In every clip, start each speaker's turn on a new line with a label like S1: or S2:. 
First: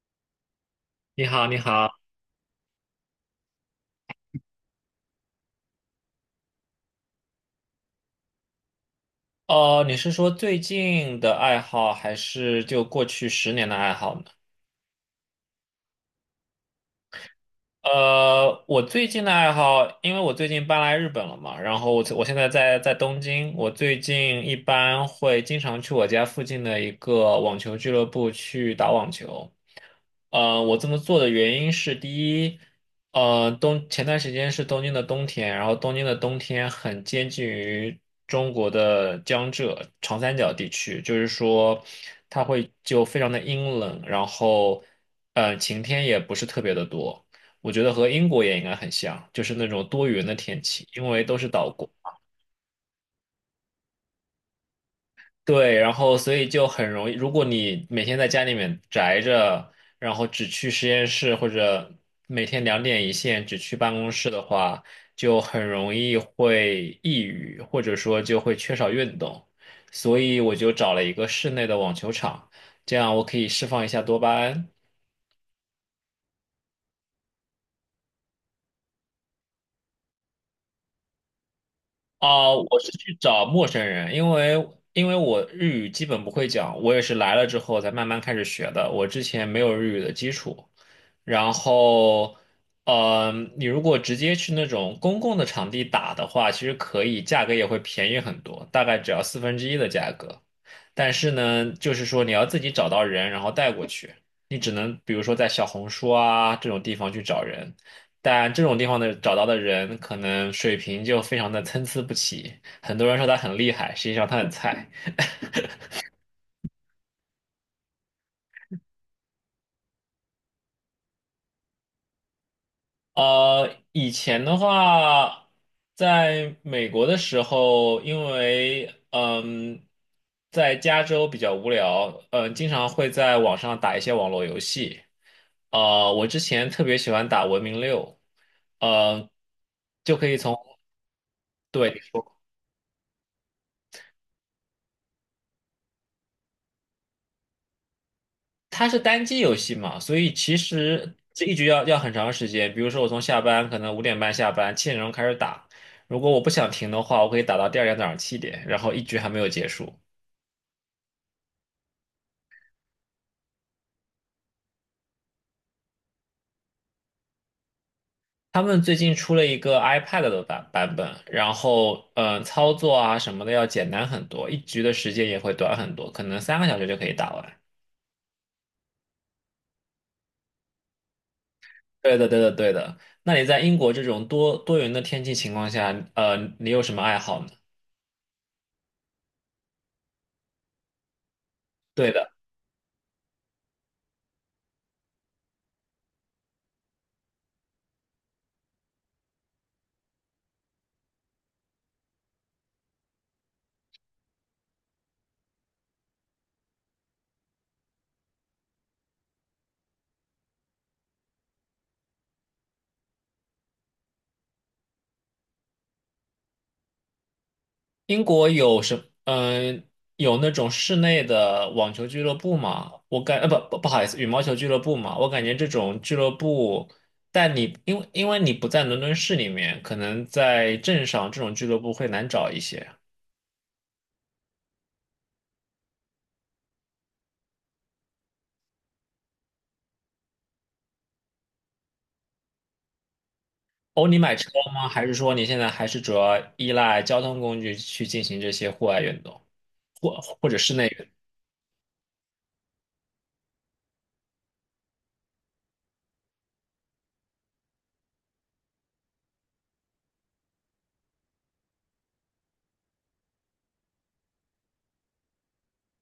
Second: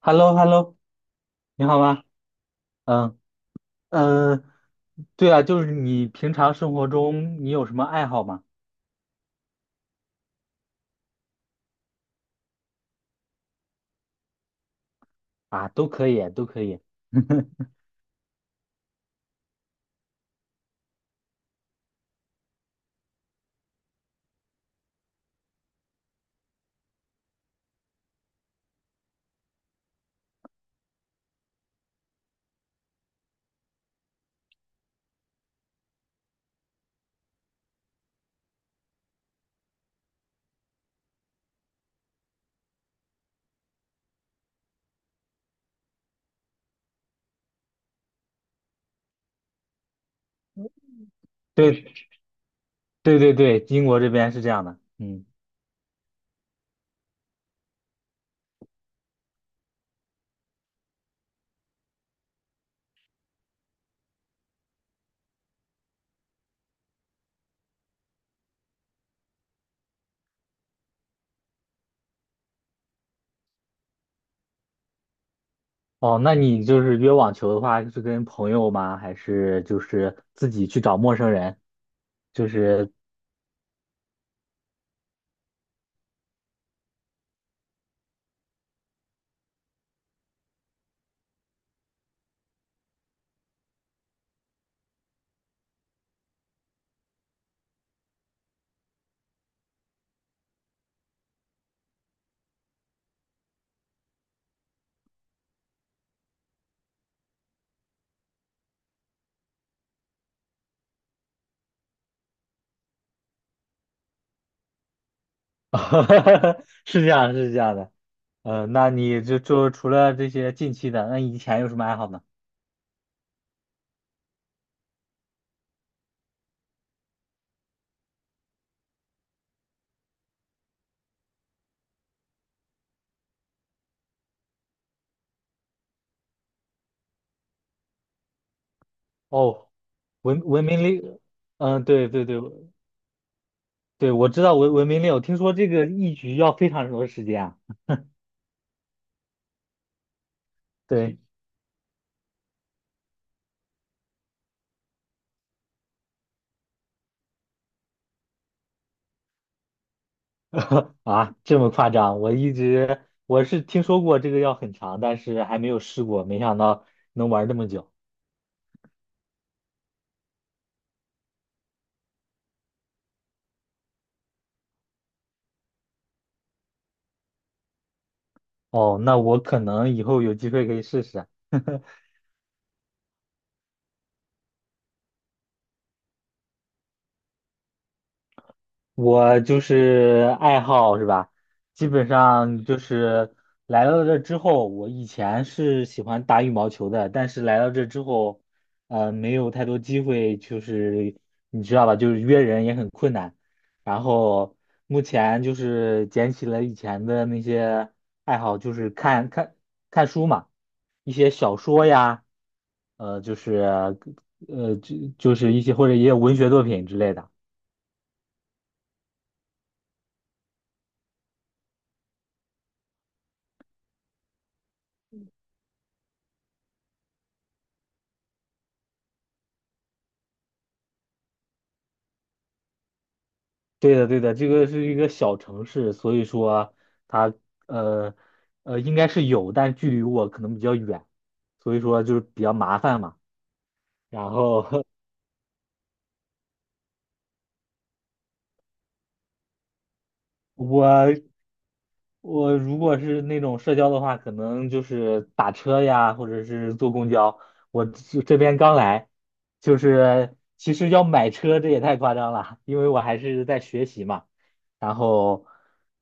S1: h e l l o h e l l o
S2: 你好，你
S1: 你好
S2: 好。
S1: 吗？嗯嗯，对啊，就是你平常生活中你有什么爱好吗？
S2: 哦，你是说最近的爱好，还是就过去十年的爱好呢？
S1: 啊，都可以，都可以。
S2: 我最近的爱好，因为我最近搬来日本了嘛，然后我现在在东京，我最近一般会经常去我家附近的一个网球俱乐部去打网球。我这么做的原因是，第一，前段时间是东京的冬天，然后东京的冬天很接近于中国的江浙长三角地区，就是说它会就非常的阴冷，然后晴天也不是特别的多。我觉得和英国也应该很像，就是那种多云的天气，因为都是岛国。
S1: 对对对对，英国这边是这样的。嗯，
S2: 对，然后所以就很容易，如果你每天在家里面宅着，然后只去实验室或者每天两点一线只去办公室的话，就很容易会抑郁，或者说就会缺少运动。所以我就找了一个室内的网球场，这样我可以释放一下多巴胺。
S1: 哦，那你就是约网球的话，是跟朋友吗？还是就是自己去找陌生人？就
S2: 啊、我是
S1: 是，
S2: 去找陌生人，因为我日语基本不会讲，我也是来了之后才慢慢开始学的。我之前没有日语的基础，然后，呃，你如果直接去那种公共的场地打的话，其实可以，价格也会便宜很多，大概只要四分之一的价格。但是呢，就是说你要自己找到人，然后带过去，你只能比如说在小红书啊这种地方去找人。但这种地方的找到的人，可能水平就非常的参差不齐。很多人说他很厉害，实际上他很菜。
S1: 是这样，是这样的。那你就除了这些近期的，那以前有什么爱好呢？
S2: 以前的话，在美国的时候，因为在加州比较无聊，经常会在网上打一些网络游戏。我之前特别喜欢打《文明六》，呃，
S1: 哦，
S2: 就可以
S1: 文
S2: 从。
S1: 文明历，嗯，
S2: 对。
S1: 对对对，对，我知道文明令，我听说这个一局要非常多时间啊。
S2: 它是单机游戏嘛，所以其实
S1: 对，
S2: 这一局要很长时间。比如说，我从下班可能5:30下班，7点钟开始打。如果我不想停的话，我可以打到第二天早上七点，然后一局还没有结束。
S1: 啊，这么夸张？我一直我是听说过这个要很长，但是还没有试过，没想到能玩这么久。
S2: 他们最近出了一个 iPad 的版本，然后操作啊什么的要简单很多，一局的时间也会短很多，可能3个小时就可以打完。
S1: 哦，那我可能以后有机会可以试试。
S2: 对的，对的，对的。那你在英国这种多云的天气情况下，你有什么爱好呢？
S1: 我就是爱好是吧？基本
S2: 对的。
S1: 上就是来到这之后，我以前是喜欢打羽毛球的，但是来到这之后，没有太多机会，就是你知道吧，就是约人也很困难。然后目前就是捡起了以前的那些爱好，就是看看看书嘛，一些小说呀，就是就是一些或者也有文学作品之类的。
S2: 英国有什嗯、有那种室内的网球俱乐部吗？不好意思，羽毛球俱乐部嘛，我感觉这种俱乐部，但你因为你不在伦敦市里面，可能在镇上这种俱乐部会难找一些。
S1: 对的，对的，这个是一个小城市，所以说它呃应该是有，但距离我可能比较远，所以说就是比较麻烦嘛。
S2: 哦，你
S1: 然
S2: 买车
S1: 后
S2: 了吗？还是说你现在还是主要依赖交通工具去进行这些户外运动，或者室内运动？
S1: 我我如果是那种社交的话，可能就是打车呀，或者是坐公交。我这边刚来，就是其实要买车，这也太夸张了，因为我还是在学习嘛。然后，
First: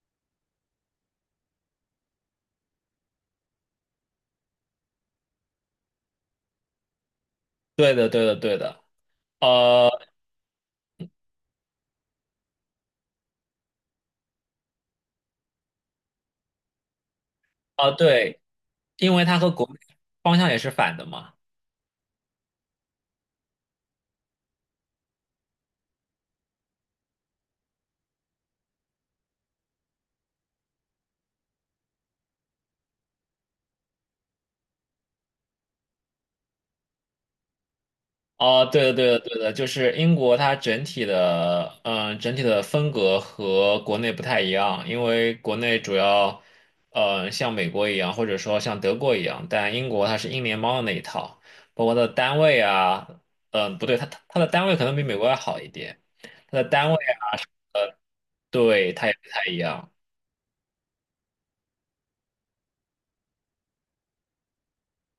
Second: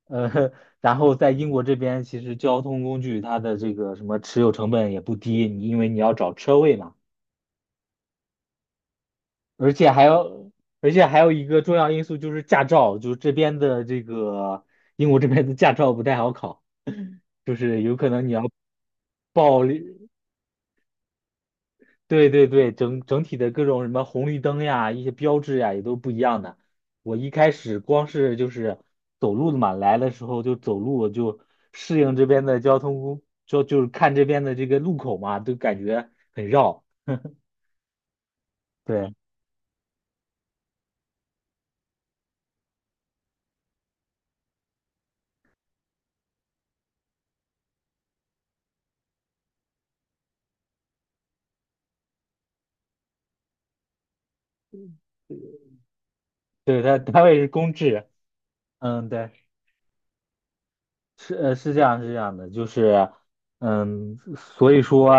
S1: 呃，然后在英国这边，其实交通工具它的这个什么持有成本也不低，因为你要找车位嘛。
S2: 对的，对的，对的。
S1: 而
S2: 呃
S1: 且还有，而且还有一个重要因素就是驾照，就是这边的这个英国这边的驾照不太好考，就是有可能你
S2: 对，
S1: 要
S2: 因为它和
S1: 报
S2: 国内
S1: 绿，
S2: 方向也是反的嘛。
S1: 对对对，整体的各种什么红绿灯呀、一些标志呀也都不一样的。我一开始光是就是走路的嘛，来的时候就走路就适应这边的交通工，就就是看这边的这个路口嘛，都感觉很绕。
S2: 哦，对的，对
S1: 对，
S2: 的，对的，就是英国它整体的，整体的风格和国内不太一样，因为国内主要，像美国一样，或者说像德国一样，但英国它是英联邦的那一套，包括它的单位啊，不对，它的单位可能比美国要好一点，它的
S1: 对，
S2: 单位
S1: 它单位
S2: 啊，
S1: 是公制，
S2: 对，它
S1: 嗯，
S2: 也不
S1: 对。
S2: 太一样，
S1: 是这样是这样的，就是所以说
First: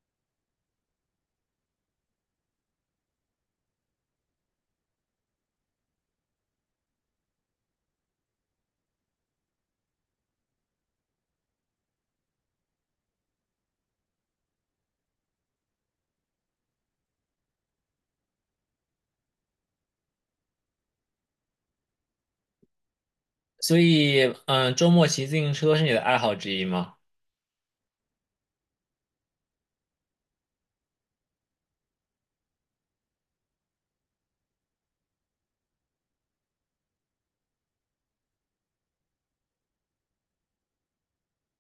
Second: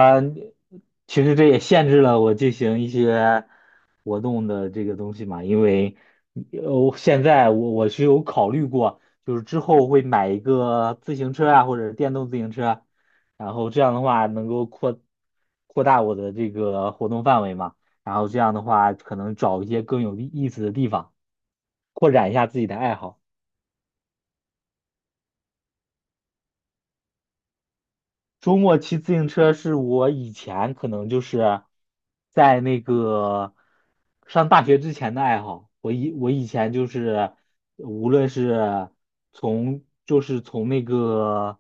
S1: 其实这也限制了我进行一些活动的这个东西嘛，因为现在我是有考虑过，就是之后会买一个自行车啊或者电动自行车，然后这样的话能够扩大我的这个活动范围嘛，然后这样的话可能找一些更有意思的地方，扩展一下自己的爱好。
S2: 所以，周末骑自行车是你的爱好之一吗？
S1: 周末骑自行车是我以前可能就是在那个上大学之前的爱好。我以前就是无论是从就是从那个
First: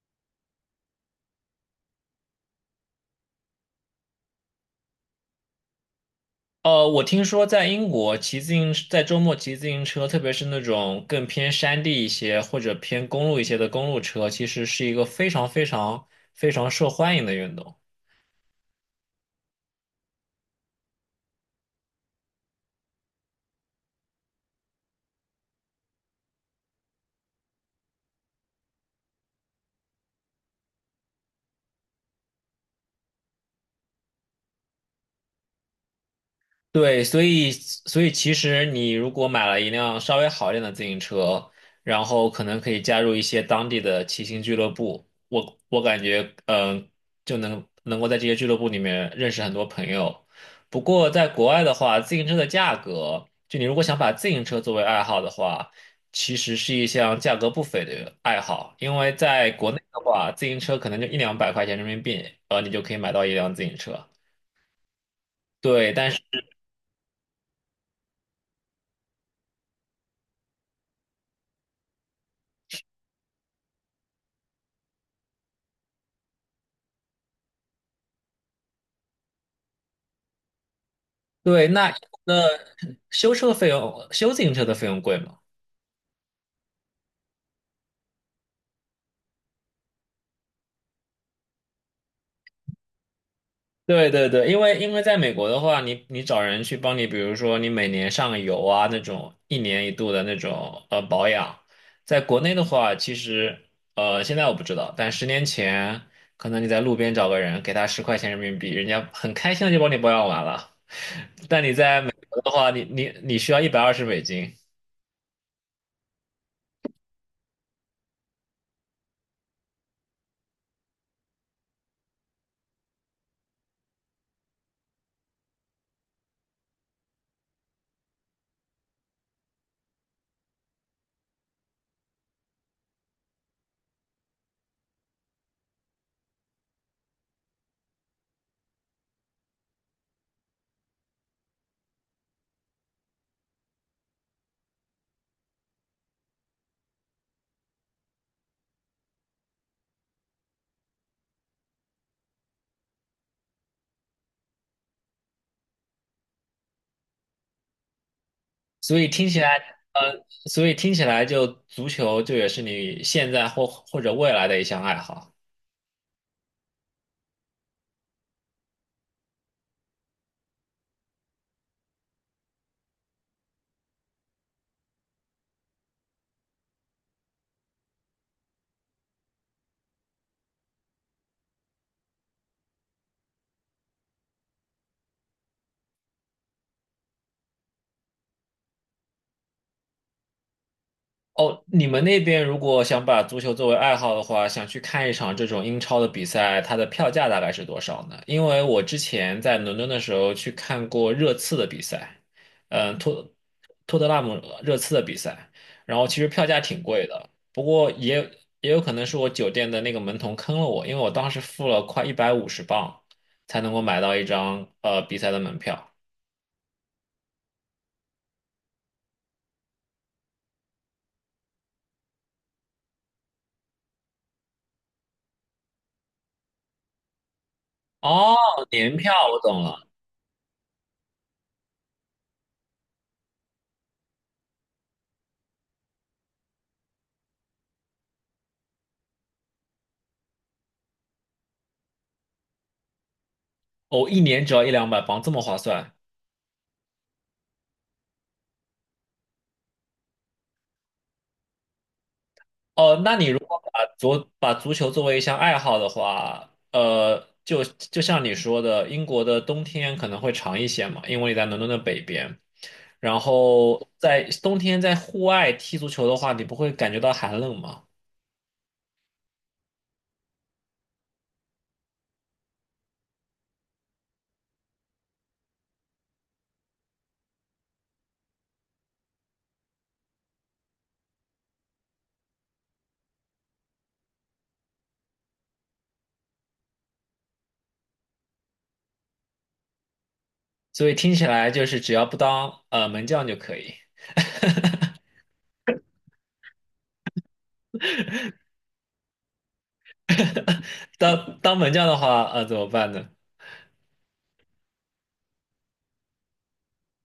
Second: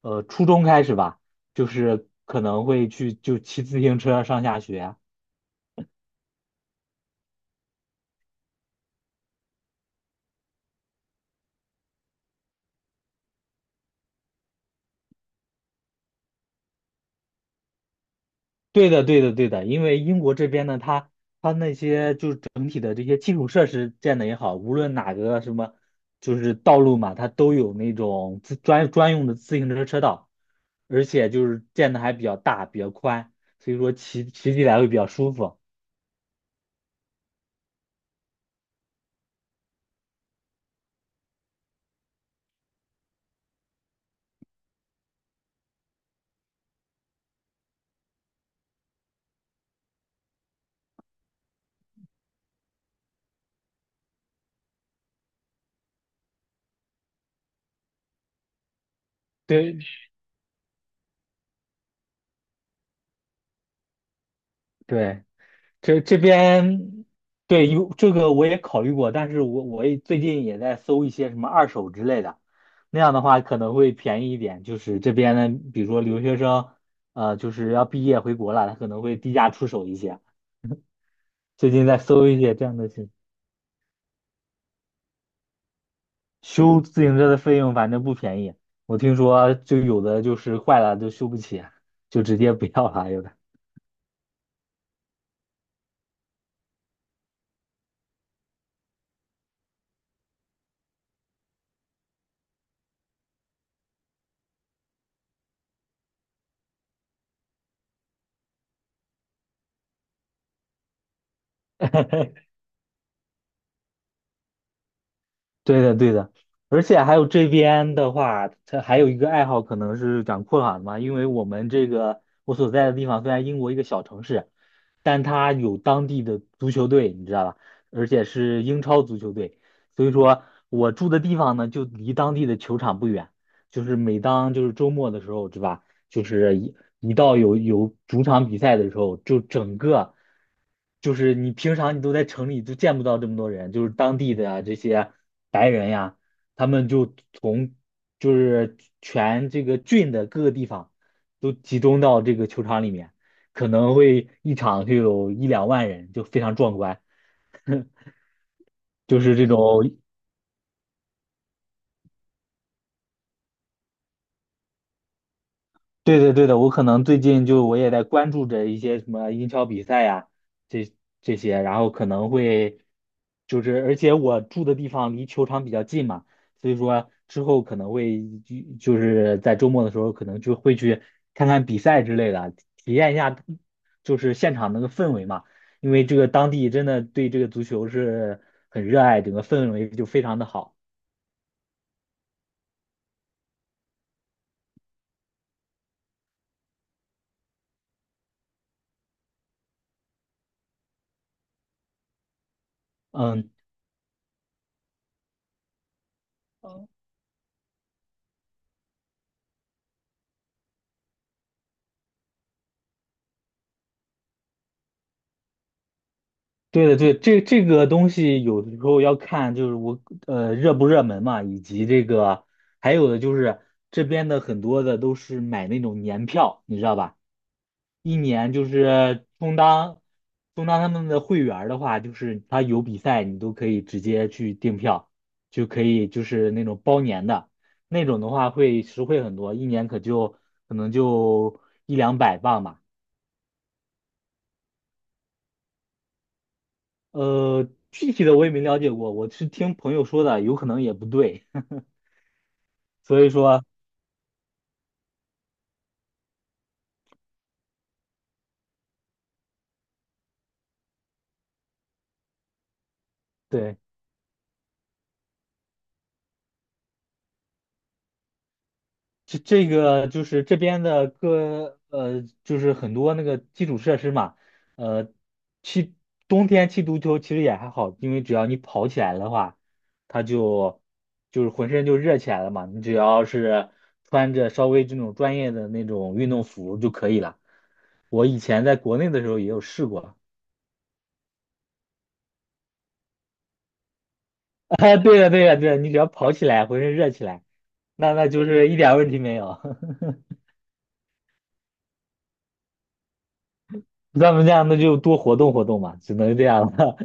S1: 初中开始吧，就是可能会去就骑自行车上下学。
S2: 我听说在英国骑自行，在周末骑自行车，特别是那种更偏山地一些或者偏公路一些的公路车，其实是一个非常非常非常受欢迎的运动。
S1: 对的，对的，对的，因为英国这边呢，它那些就是整体的这些基础设施建的也好，无论哪个什么就是道路嘛，它都有那种专用的自行车车道，而且就是建的还比较大，比较宽，所以说骑起来会比较舒服。
S2: 对，所以其实你如果买了一辆稍微好一点的自行车，然后可能可以加入一些当地的骑行俱乐部，我感觉就能够在这些俱乐部里面认识很多朋友。不过在国外的话，自行车的价格，就你如果想把自行车作为爱好的话，其实是一项价格不菲的爱好，因为在国内
S1: 对，
S2: 的话，自行车可能就一两百块钱人民币，你就可以买到一辆自行车。
S1: 对。
S2: 对，
S1: 这
S2: 但
S1: 这
S2: 是
S1: 边对有这个我也考虑过，但是我也最近也在搜一些什么二手之类的，那样的话可能会便宜一点。就是这边呢，比如说留学生，就是要毕业回国了，他可能会低价出手一些。
S2: 对
S1: 最近在搜
S2: 那。
S1: 一些这样的信
S2: 修车费用、修自行车的费用贵吗？
S1: 息修自行车的费用，反正不便宜。我听说就有的就是坏了就修不起，就直接不要了，有的。
S2: 对对对，因为在美国的话，你找人去帮你，比如说你每年上个油啊那种一年一度的那种保养，在国内的话，其实现在我不知道，但10年前可能你在路边找个人给他10块钱人民币，人家很开心的就帮你保养完了。但你在美国 的话，你需要120美金，
S1: 对的，对的，而且还有这边的话，它还有一个爱好可能是讲困的嘛，因为我们这个我所在的地方虽然英国一个小城市，但它有当地的足球队，你知道吧？而且是英超足球队，所以说我住的地方呢就离当地的球场不远，就是每当就是周末的时候，是吧？就是一到有主场比赛的时候，就整个。就是你平常你都在城里都见不到这么多人，就是当地的呀这些白人呀，他们就从就是全这个郡的各个地方都集中到这个球场里面，可能会一场就有一两万人，就非常壮观，
S2: 所以
S1: 就
S2: 听
S1: 是
S2: 起
S1: 这
S2: 来，
S1: 种
S2: 呃，所以听起来就足球就也是你现在或者未来的一项爱好。
S1: 对的，对的，我可能最近就我也在关注着一些什么英超比赛呀，这这些，然后可能会就是，而且我住的地方离球场比较近嘛，所以说之后可能会就是在周末的时候可能就会去看看比赛之类的，体验一下就是现场那个氛围嘛，因为这个当地真的对这个足球是很热爱，整个氛围就非常的好。
S2: 哦，你们那边如果想把足球作为爱好的话，想去看一场这种英超的比赛，它的票价大概是多少呢？因为我之前在伦敦的时候去看过热刺的比赛，嗯，托
S1: 嗯，
S2: 托特纳姆热刺的比赛，然后其实票价挺贵的，不过也有可能是我酒店的那个门童坑了我，因为我当时付了快150镑才能够买到一张比赛的门票。
S1: 对的，对，这个东西有的时候要看，就是我热不热门嘛，以及这个还有的就是这边的很多的都是买那种年票，你知道吧？一
S2: 哦，
S1: 年就
S2: 年票
S1: 是
S2: 我
S1: 充
S2: 懂了，
S1: 当充当他们的会员儿的话，就是他有比赛你都可以直接去订票，就可以就是那种包年的那种的话会实惠很多，一年可能就一两百磅吧。
S2: 哦，一年只要一两百镑，这么划算。
S1: 具体的我也没了解过，我是听朋友说的，有可能也不对，
S2: 哦，那
S1: 所
S2: 你
S1: 以
S2: 如果
S1: 说，
S2: 把足球作为一项爱好的话，就像你说的，英国的冬天可能会长一些嘛，因为你在伦敦的北边，然
S1: 对，
S2: 后在冬天在户外踢足球的话，你不会感觉到寒冷吗？
S1: 这个就是这边的各，就是很多那个基础设施嘛，呃，踢冬天踢足球其实也还好，因为只要你跑起来的话，它就是浑身就热起来了嘛，你只要是穿着稍微这种专业的那种运动服就可以了。我以前在国内的时候也有试过。
S2: 所以听起来就是只要不当门将就可以，
S1: 啊，对的对的对的，你只要跑起来，浑身热起来，那就是一点问题没有。
S2: 当门将的话，怎么办呢？
S1: 咱们这样，那就多活动活动嘛，只能这样了。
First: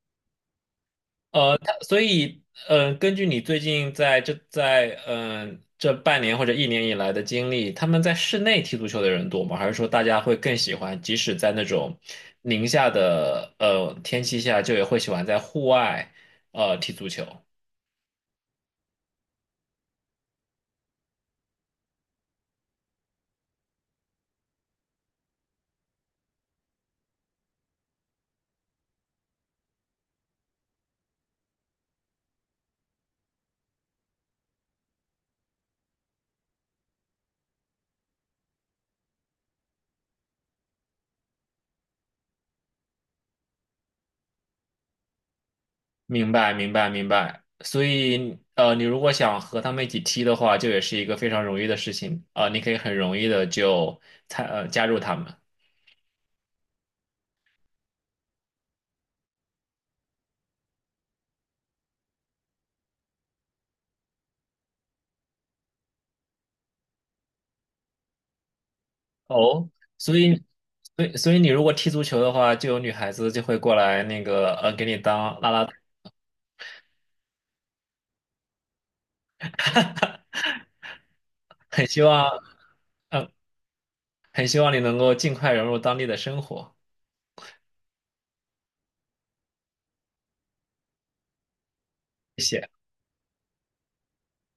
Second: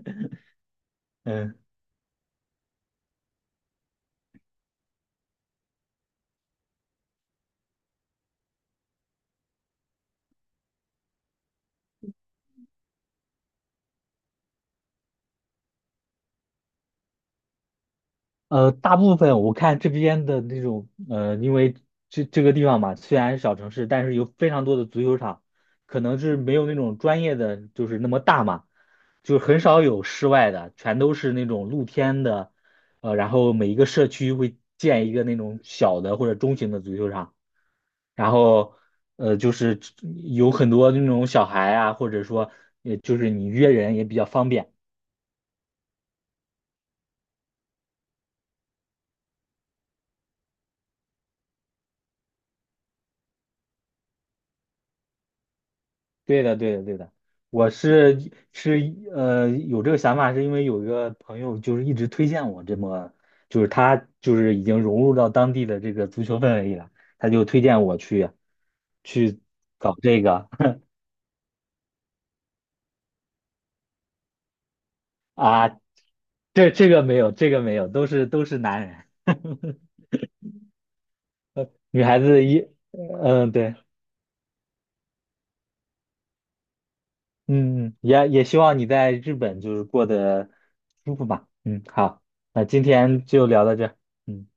S1: 嗯，
S2: 所以根据你最近在这半年或者一年以来的经历，他们在室内踢足球的人多吗？还是说大家会更喜欢，即使在那种宁夏的天气下，就也会喜欢在户外踢足球？
S1: 大部分我看这边的那种，因为这个地方嘛，虽然是小城市，但是有非常多的足球场，可能是没有那种专业的，就是那么大嘛，就很少有室外的，全都是那种露天的，然后每一个社区会建一个那种小的或者中型的足球场。然后就是有很多那种小孩啊，或者说，也就是你约人也比较方便。
S2: 明白，明白，明白。所以你如果想和他们一起踢的话，就也是一个非常容易的事情啊、你可以很容易的就加入他们。
S1: 对的，对的，对的。我是有这个想法，是因为有一个朋友就是一直推荐我这么，就是他就是已经融入到当地的这个足球氛围里了，他就推荐我去
S2: 哦，
S1: 搞
S2: 所
S1: 这
S2: 以，
S1: 个
S2: 所以你如果踢足球的话，就有女孩子就会过来那个给你 当拉拉
S1: 啊，
S2: 队，
S1: 这个没有，这个没有，都是男人，
S2: 很希
S1: 女孩
S2: 望，
S1: 子一
S2: 嗯、
S1: 对。
S2: 很希望你能够尽快融入当地的生活。
S1: 嗯，也希望你在日本就是过得舒服吧。嗯，好，
S2: 谢
S1: 那
S2: 谢。
S1: 今天就聊到这儿嗯。